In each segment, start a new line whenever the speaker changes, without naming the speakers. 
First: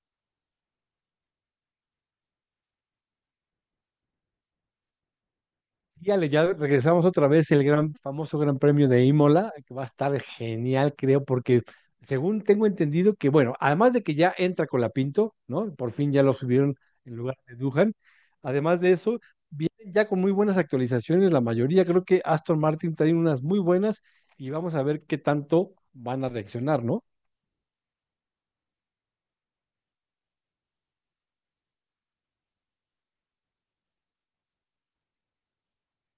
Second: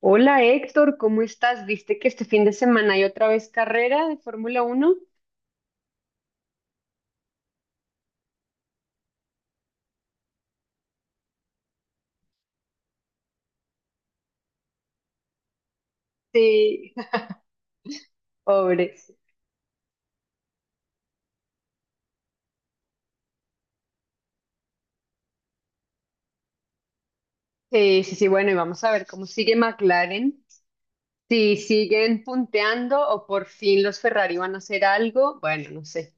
Hola Héctor, ¿cómo estás? ¿Viste que este fin de semana hay otra vez carrera de Fórmula Uno?
Y Ale, ya regresamos otra vez el gran famoso Gran Premio de Imola, que va a estar genial, creo, porque según tengo entendido bueno, además de que ya entra Colapinto, ¿no? Por fin ya lo subieron
Sí,
en lugar de Duhan. Además de
pobre.
eso, vienen ya con muy buenas actualizaciones, la mayoría. Creo que Aston Martin trae unas muy buenas y vamos a ver qué tanto van a reaccionar, ¿no?
Sí, sí, sí, bueno, y vamos a ver cómo sigue McLaren. Si siguen punteando o por fin los Ferrari van a hacer algo, bueno, no sé.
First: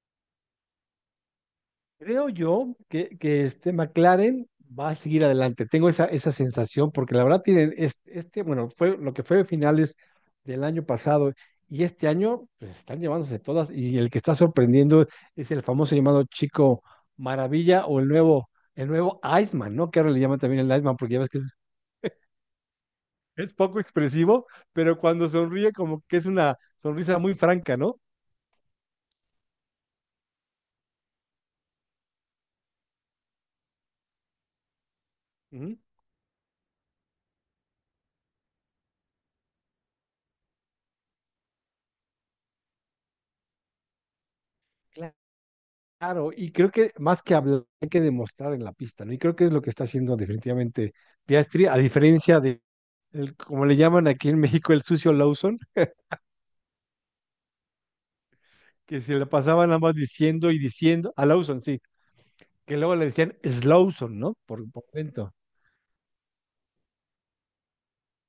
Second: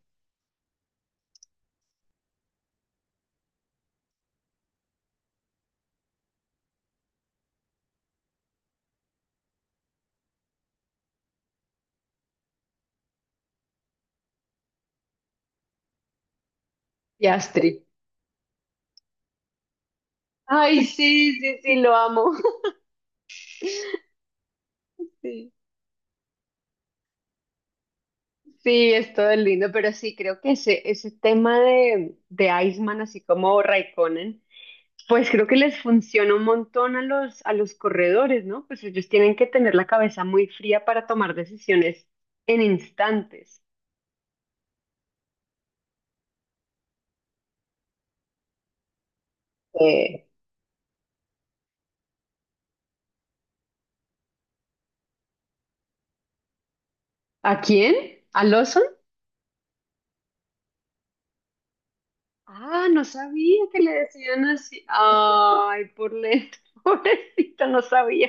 Creo yo que este McLaren va a seguir adelante. Tengo esa sensación porque la verdad tienen bueno, fue lo que fue finales del año pasado y este año pues están llevándose todas, y el que está sorprendiendo es el famoso llamado Chico
Piastri.
Maravilla o el nuevo Iceman, ¿no? Que ahora le llaman también el
Ay,
Iceman porque ya ves
sí,
que es,
sí, sí, lo amo.
es poco expresivo, pero cuando
Sí,
sonríe como que es una sonrisa muy franca, ¿no?
sí, es todo lindo, pero sí, creo que ese tema de Iceman, así como Raikkonen. Pues creo que
Ujú.
les funciona un montón a los corredores, ¿no? Pues ellos tienen que tener la cabeza muy fría para tomar decisiones en instantes.
Claro, y creo que más que hablar, hay que demostrar en la pista, ¿no? Y creo que es lo que está haciendo
Eh,
definitivamente Piastri, a diferencia de, como le llaman aquí en México, el sucio Lawson,
¿A quién? ¿A Lawson?
que se le pasaban nada más diciendo y diciendo, a Lawson, sí, que
Ah,
luego
no
le decían
sabía que le
Slawson, ¿no?
decían así. Ay, por lento, pobrecito, no sabía.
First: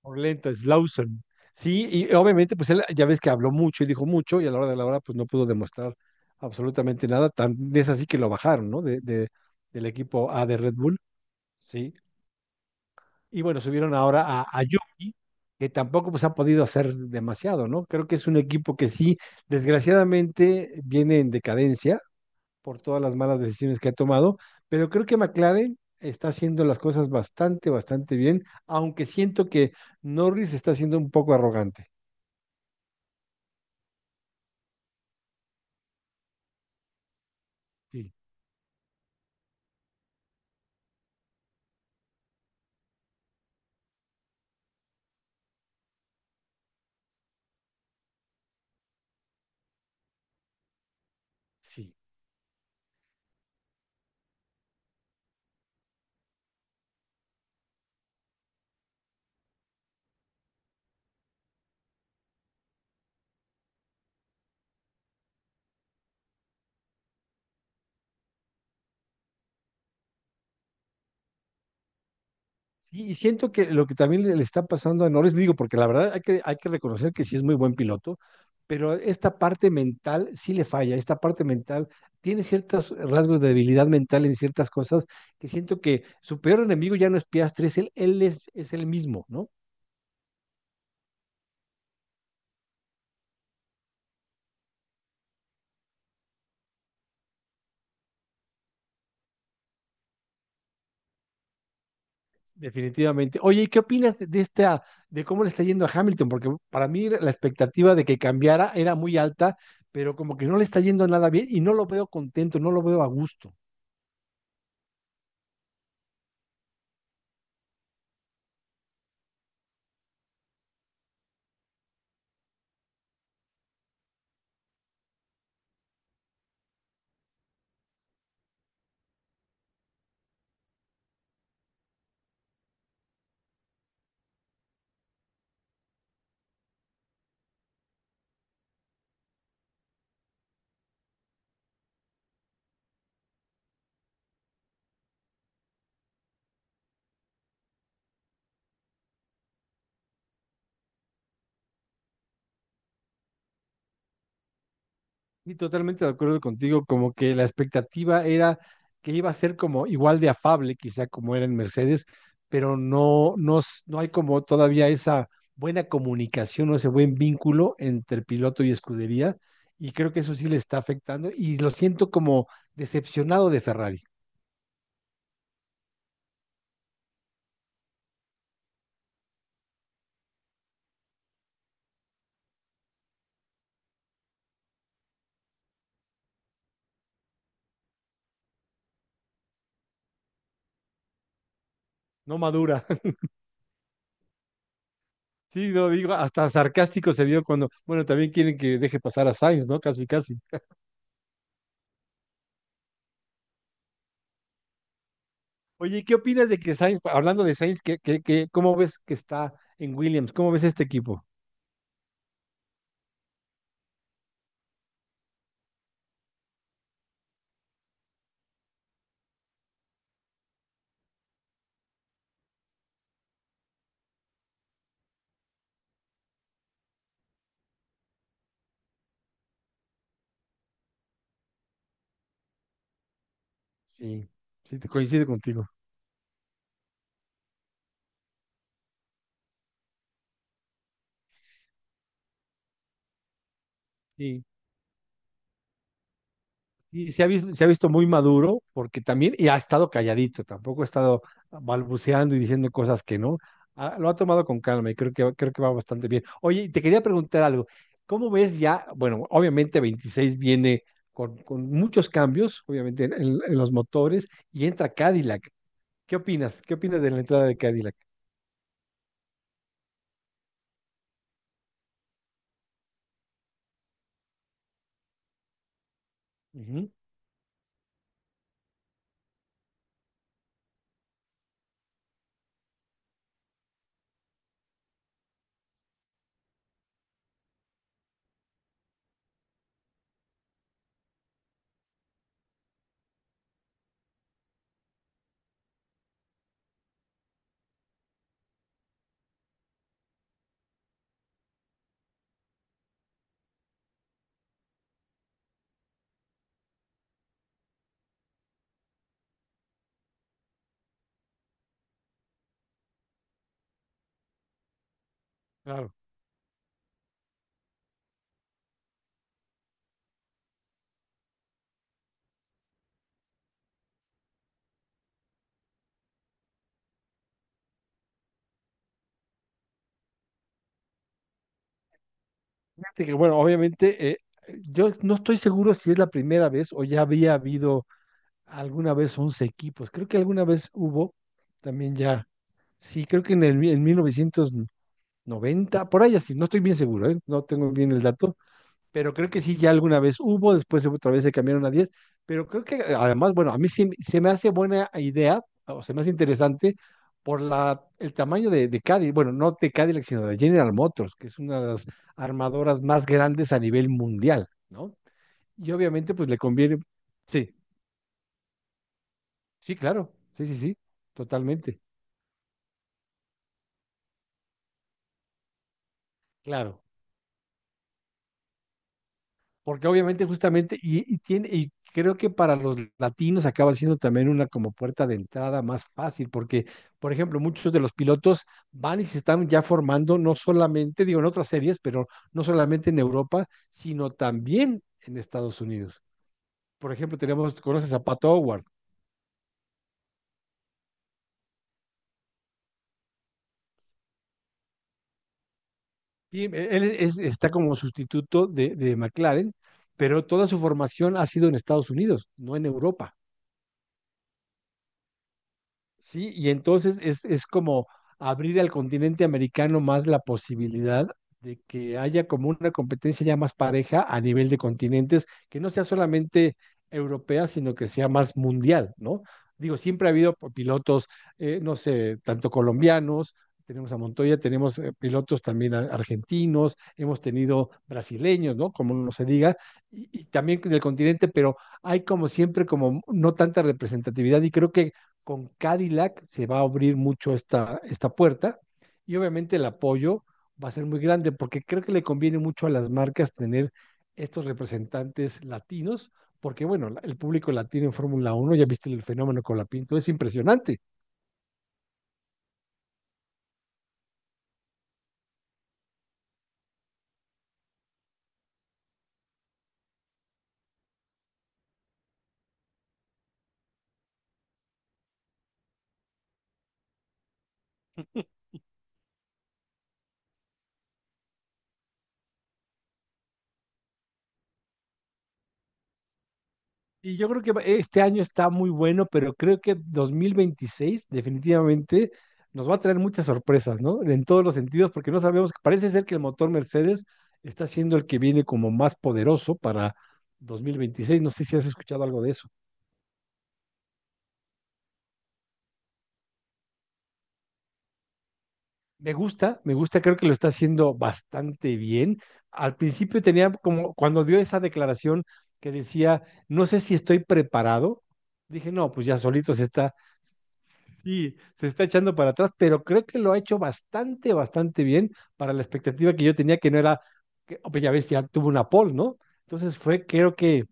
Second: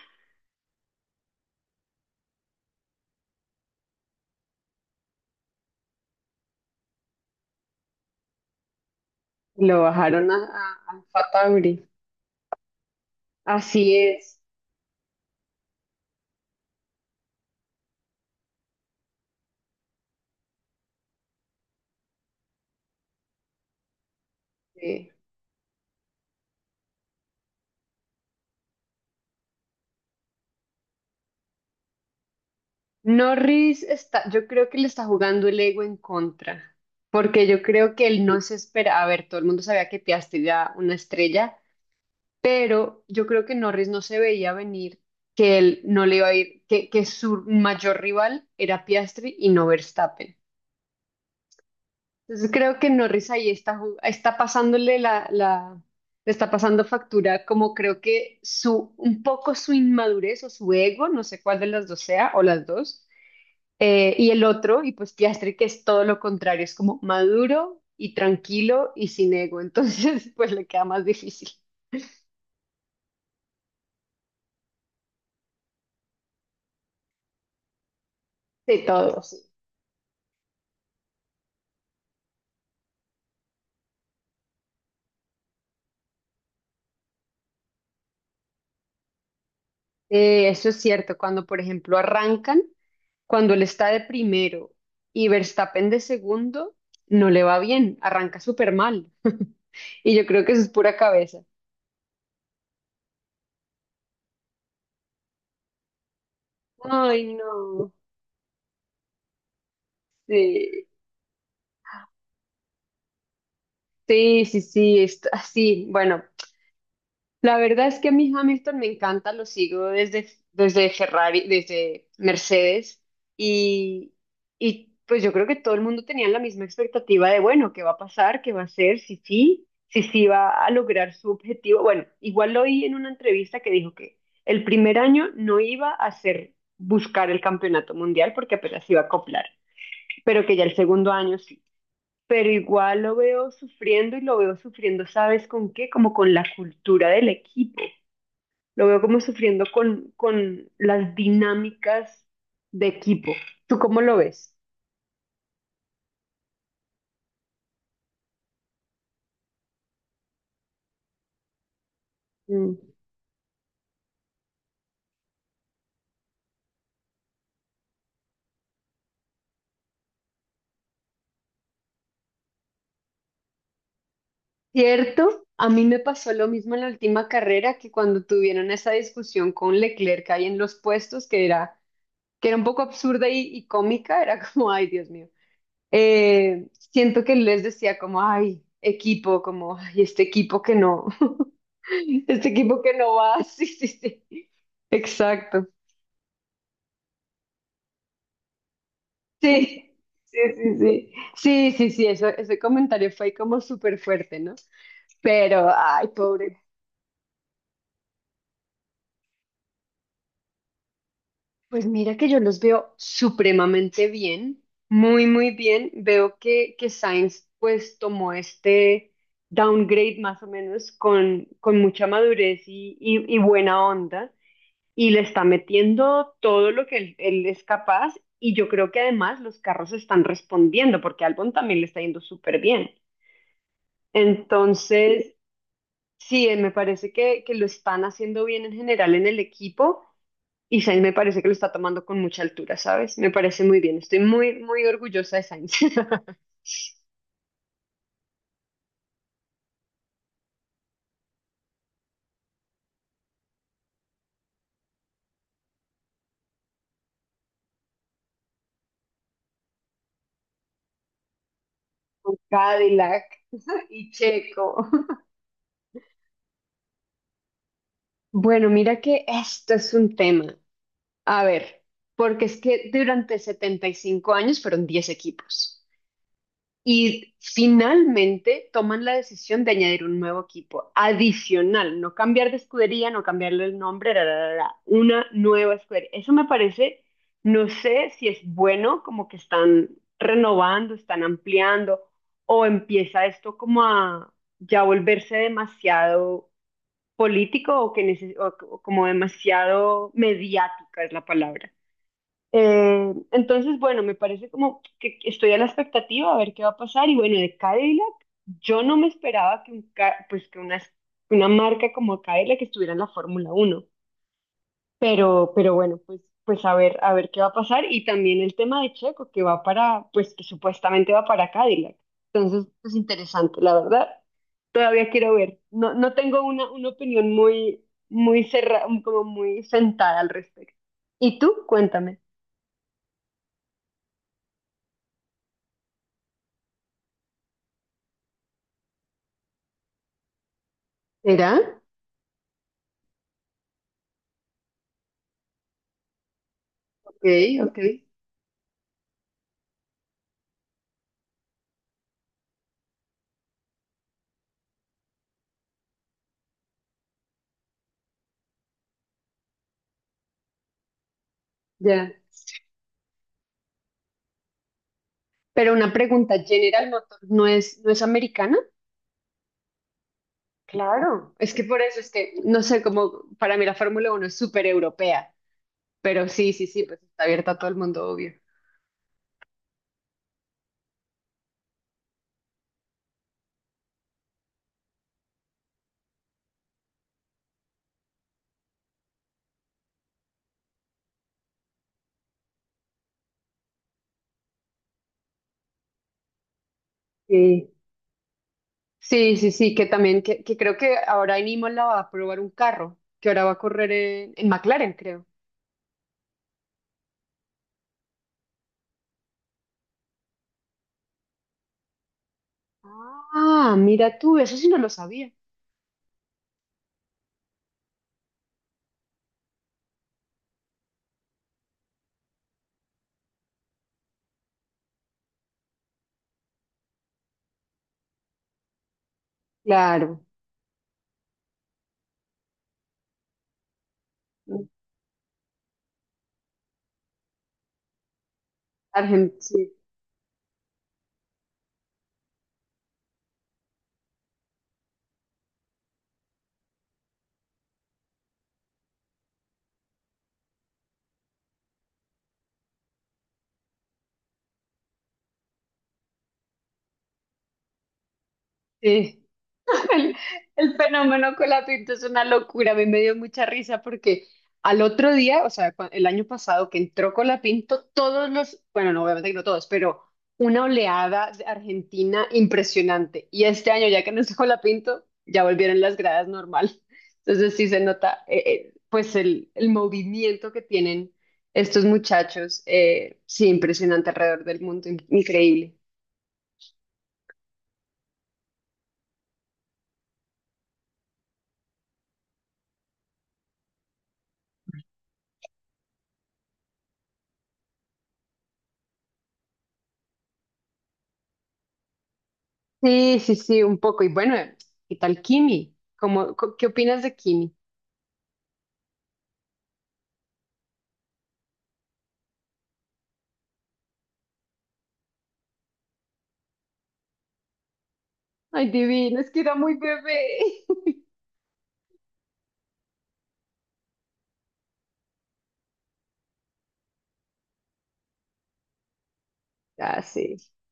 Por lento, Slawson. Sí, y obviamente, pues él ya ves que habló mucho y dijo mucho, y a la hora de la hora, pues no pudo demostrar absolutamente nada, tan es así que lo bajaron, ¿no?
Lo
Del
bajaron
equipo
a,
A de Red
a,
Bull,
a Fatauri.
sí. Y bueno, subieron
Así
ahora
es.
a Yuki, que tampoco pues, han podido hacer demasiado, ¿no? Creo que es un equipo que sí, desgraciadamente, viene en decadencia por todas las malas decisiones que ha tomado, pero creo
Sí.
que McLaren está haciendo las cosas bastante bien, aunque siento que Norris está siendo un poco arrogante.
Norris está, yo creo que le está jugando el ego en contra, porque yo creo que
Sí,
él no se espera, a ver, todo el mundo sabía que Piastri era una estrella, pero yo creo que Norris no se veía venir que él no le iba a ir, que su mayor rival era Piastri y no Verstappen.
sí.
Entonces creo que Norris ahí está, está pasándole le está pasando factura, como creo que su, un poco su inmadurez o su ego, no sé cuál de las dos sea, o las dos. Y el otro, y pues Piastri, que es todo lo contrario, es como maduro y tranquilo y sin ego. Entonces, pues le queda más difícil
Sí, y siento que lo que también le está pasando a Norris, digo, porque la verdad hay que reconocer que sí es muy buen piloto,
de
pero esta
todos.
parte mental sí le falla, esta parte mental tiene ciertos rasgos de debilidad mental en ciertas cosas que siento que su peor enemigo ya no es Piastri, es él mismo, ¿no?
Eso es cierto, cuando por ejemplo arrancan, cuando él está de primero y Verstappen de segundo, no le va bien, arranca súper mal. Y yo creo que eso es pura cabeza.
Definitivamente. Oye, ¿y qué opinas de esta, de cómo le está yendo a Hamilton? Porque para mí la
Ay, no.
expectativa de que cambiara era muy alta, pero como que no le está
Sí,
yendo nada bien y no lo veo contento, no lo veo a gusto.
sí, sí, sí, está así. Bueno, la verdad es que a mí Hamilton me encanta, lo sigo desde Ferrari, desde Mercedes y, y pues yo creo que todo el mundo tenía la misma expectativa de, bueno, ¿qué va a pasar? ¿Qué va a hacer? Si sí, si sí va a lograr su objetivo. Bueno, igual lo oí en una entrevista que dijo que el primer año no iba a hacer buscar el campeonato mundial porque apenas iba a acoplar, pero que ya el segundo año sí. Pero igual lo veo sufriendo y lo veo sufriendo, ¿sabes con qué? Como con la cultura del equipo. Lo veo como sufriendo con las dinámicas de equipo. ¿Tú cómo lo ves?
Y totalmente de acuerdo contigo, como que la expectativa era que iba a ser como igual de afable, quizá como era en Mercedes,
Mm.
pero no hay como todavía esa buena comunicación o ese buen vínculo entre piloto y escudería, y creo que eso sí le está afectando, y lo siento como decepcionado de Ferrari,
Cierto, a mí me pasó lo mismo en la última carrera que cuando tuvieron esa discusión con Leclerc ahí en los puestos, que era un poco absurda y cómica, era como, ay, Dios mío. Siento que les decía como, ay, equipo, como, ay, este equipo que no,
no
este equipo
madura.
que no va, sí, sí, sí. Exacto.
Sí, no digo, hasta sarcástico se vio cuando, bueno, también quieren que deje pasar a Sainz, ¿no?
Sí,
Casi, casi.
sí, sí, sí. Sí, sí, sí, eso, ese comentario fue como súper fuerte, ¿no? Pero,
Oye,
ay,
¿qué opinas
pobre.
de que Sainz, hablando de Sainz, cómo ves que está en Williams? ¿Cómo ves este equipo?
Pues mira que yo los veo supremamente bien, muy, muy bien. Veo que Sainz pues tomó este downgrade más o menos con mucha madurez y buena onda y le está metiendo todo lo que él es capaz y yo creo que además los carros están respondiendo porque Albon también le está yendo súper bien.
Sí, sí, te coincido
Entonces,
contigo.
sí, me parece que lo están haciendo bien en general en el equipo y Sainz me parece que lo está tomando con mucha altura, ¿sabes? Me parece muy bien. Estoy
Sí,
muy, muy orgullosa de Sainz.
y se ha visto muy maduro porque también y ha estado calladito, tampoco ha estado balbuceando y diciendo cosas que no. Ah, lo ha tomado con calma y creo que va bastante bien. Oye, y te quería preguntar algo. ¿Cómo ves ya? Bueno, obviamente 26 viene con muchos cambios, obviamente
Cadillac
en los
y
motores, y
Checo.
entra Cadillac. ¿Qué opinas? ¿Qué opinas de la entrada de Cadillac?
Bueno, mira que esto es un tema. A ver, porque es que durante 75 años fueron 10 equipos.
Ujú.
Y finalmente toman la decisión de añadir un nuevo equipo adicional, no cambiar de escudería, no cambiarle el nombre, ra, ra, ra, ra, una nueva escudería. Eso me parece, no sé si es bueno, como que están renovando, están ampliando, o empieza esto como a ya volverse demasiado político o que o como demasiado mediática es la palabra. Entonces, bueno, me parece como que estoy a la expectativa a ver qué va a pasar. Y bueno, de Cadillac, yo no me esperaba que, pues, una marca como Cadillac estuviera en la Fórmula Uno. Pero
Claro.
bueno, pues, pues a ver qué va a pasar. Y también el tema de Checo, que va para, pues que supuestamente va para Cadillac. Entonces, es interesante, la verdad. Todavía quiero ver. No, no tengo una opinión muy, muy cerrada, como muy sentada al respecto. ¿Y tú? Cuéntame.
Fíjate que, bueno, obviamente, yo no estoy seguro si es la primera vez o ya había habido alguna vez 11 equipos. Creo que alguna vez hubo
¿Será?
también ya. Sí, creo que en el mi- en 1990 por ahí así, no estoy bien seguro, ¿eh?
Ok,
No tengo
ok,
bien el dato, pero creo que sí, ya alguna vez hubo, después otra vez se cambiaron a 10, pero creo que además, bueno, a mí sí se me hace buena idea, o se me hace interesante por el tamaño de Cadillac, bueno, no de Cadillac, sino de General Motors, que es una de las
ya.
armadoras más grandes a nivel mundial, ¿no?
Pero
Y
una
obviamente, pues le
pregunta,
conviene,
General Motors no
sí,
es, no es americana.
sí, claro, sí, sí, sí,
Claro, es que por
totalmente,
eso es que, no sé, como para mí la Fórmula Uno es súper europea, pero sí, sí,
claro.
sí, pues está abierta a todo el mundo, obvio.
Porque obviamente justamente, y tiene, y creo que para los latinos acaba siendo también una como puerta de entrada más fácil, porque, por ejemplo, muchos de los pilotos van y se están ya formando, no solamente, digo, en otras series, pero no solamente en Europa, sino también en Estados Unidos. Por ejemplo, tenemos,
Sí.
conoces a Pato Howard,
Sí, sí, sí, que creo que ahora en Imola va a probar un carro, que ahora va a correr en McLaren, creo.
y está como sustituto de McLaren, pero toda su formación ha sido en Estados Unidos, no en Europa.
Ah, mira tú, eso sí no lo sabía.
Sí, y entonces es como abrir al continente americano más la posibilidad de que haya como una competencia ya más pareja a nivel de continentes, que no sea solamente europea, sino que sea más mundial, ¿no? Digo, siempre ha
Claro,
habido pilotos, no sé, tanto colombianos, tenemos a Montoya, tenemos pilotos también argentinos, hemos tenido brasileños, ¿no? Como no se diga,
Argentina.
y también del continente, pero hay como siempre como no tanta representatividad, y creo que con Cadillac se va a abrir mucho esta, esta puerta y obviamente el apoyo va a ser muy grande porque creo que le conviene mucho a las marcas tener estos representantes latinos, porque bueno, el público latino en Fórmula Uno, ya viste el
Sí.
fenómeno con la Pinto, es
El, el
impresionante.
fenómeno con la pinta es una locura, a mí me dio mucha risa porque al otro día, o sea, el año pasado que entró Colapinto, todos los, bueno, no, obviamente que no todos, pero una oleada de Argentina impresionante. Y este año, ya que no está Colapinto, ya volvieron las gradas normal. Entonces sí se nota, pues, el movimiento que tienen estos muchachos, sí, impresionante alrededor del mundo, increíble.
Y yo creo que este año está muy bueno, pero creo que 2026 definitivamente nos va a traer muchas sorpresas, ¿no? En todos los sentidos, porque no sabemos, parece ser que el motor Mercedes está siendo el que viene como más poderoso para 2026. No sé si has escuchado algo de eso.
Sí, sí, sí, un poco. Y bueno, ¿qué tal Kimi? ¿Qué opinas de Kimi?
Me gusta, creo que lo está haciendo bastante bien. Al principio tenía como, cuando dio esa declaración que decía, no sé si estoy preparado,
Ay,
dije, no, pues ya
divino, es que era
solito se
muy
está.
bebé.
Sí, se está echando para atrás, pero creo que lo ha hecho bastante, bastante bien para la expectativa que yo tenía, que no era, que, oh, pues ya ves, ya tuvo una pole, ¿no? Entonces
Ah,
fue, creo
sí,
que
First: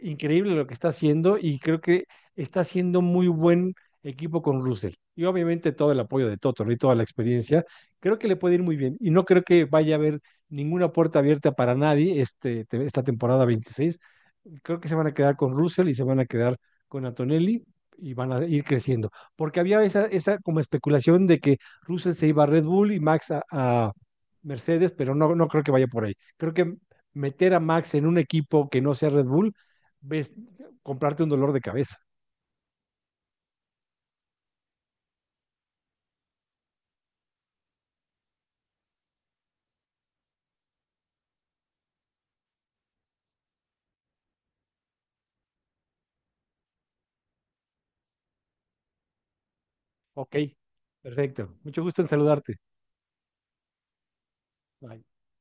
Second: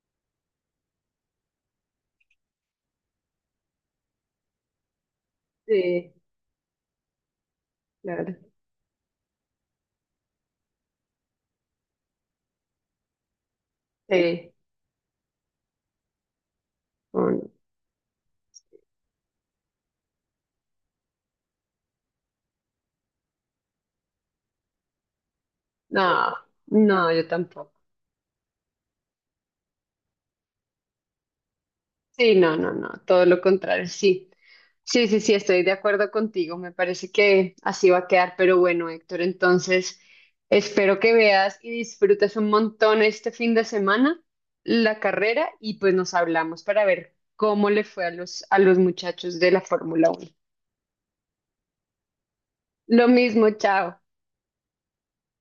increíble lo que está haciendo, y creo que está haciendo muy buen equipo con Russell. Y obviamente todo el
sí,
apoyo de Toto, ¿no? Y toda la experiencia, creo que
claro.
le puede ir muy bien. Y no creo que vaya a haber ninguna puerta abierta para nadie este, esta temporada 26,
Sí.
creo que se van a quedar con Russell y se van a quedar con
Mm.
Antonelli y van a ir creciendo. Porque había esa, esa como especulación de que Russell se iba a Red Bull y Max a Mercedes, pero no, no creo que vaya por ahí.
No,
Creo que
no, yo
meter a
tampoco.
Max en un equipo que no sea Red Bull, ves, comprarte un dolor de cabeza.
Sí, no, no, no, todo lo contrario, sí. Sí, sí, sí, estoy de acuerdo contigo, me parece que así va a quedar, pero bueno, Héctor, entonces espero que veas y disfrutes un montón este fin de semana la carrera y pues nos hablamos para ver cómo le fue a los muchachos de la Fórmula Uno.
Ok, perfecto. Mucho gusto en saludarte.
Lo mismo, chao.
Bye.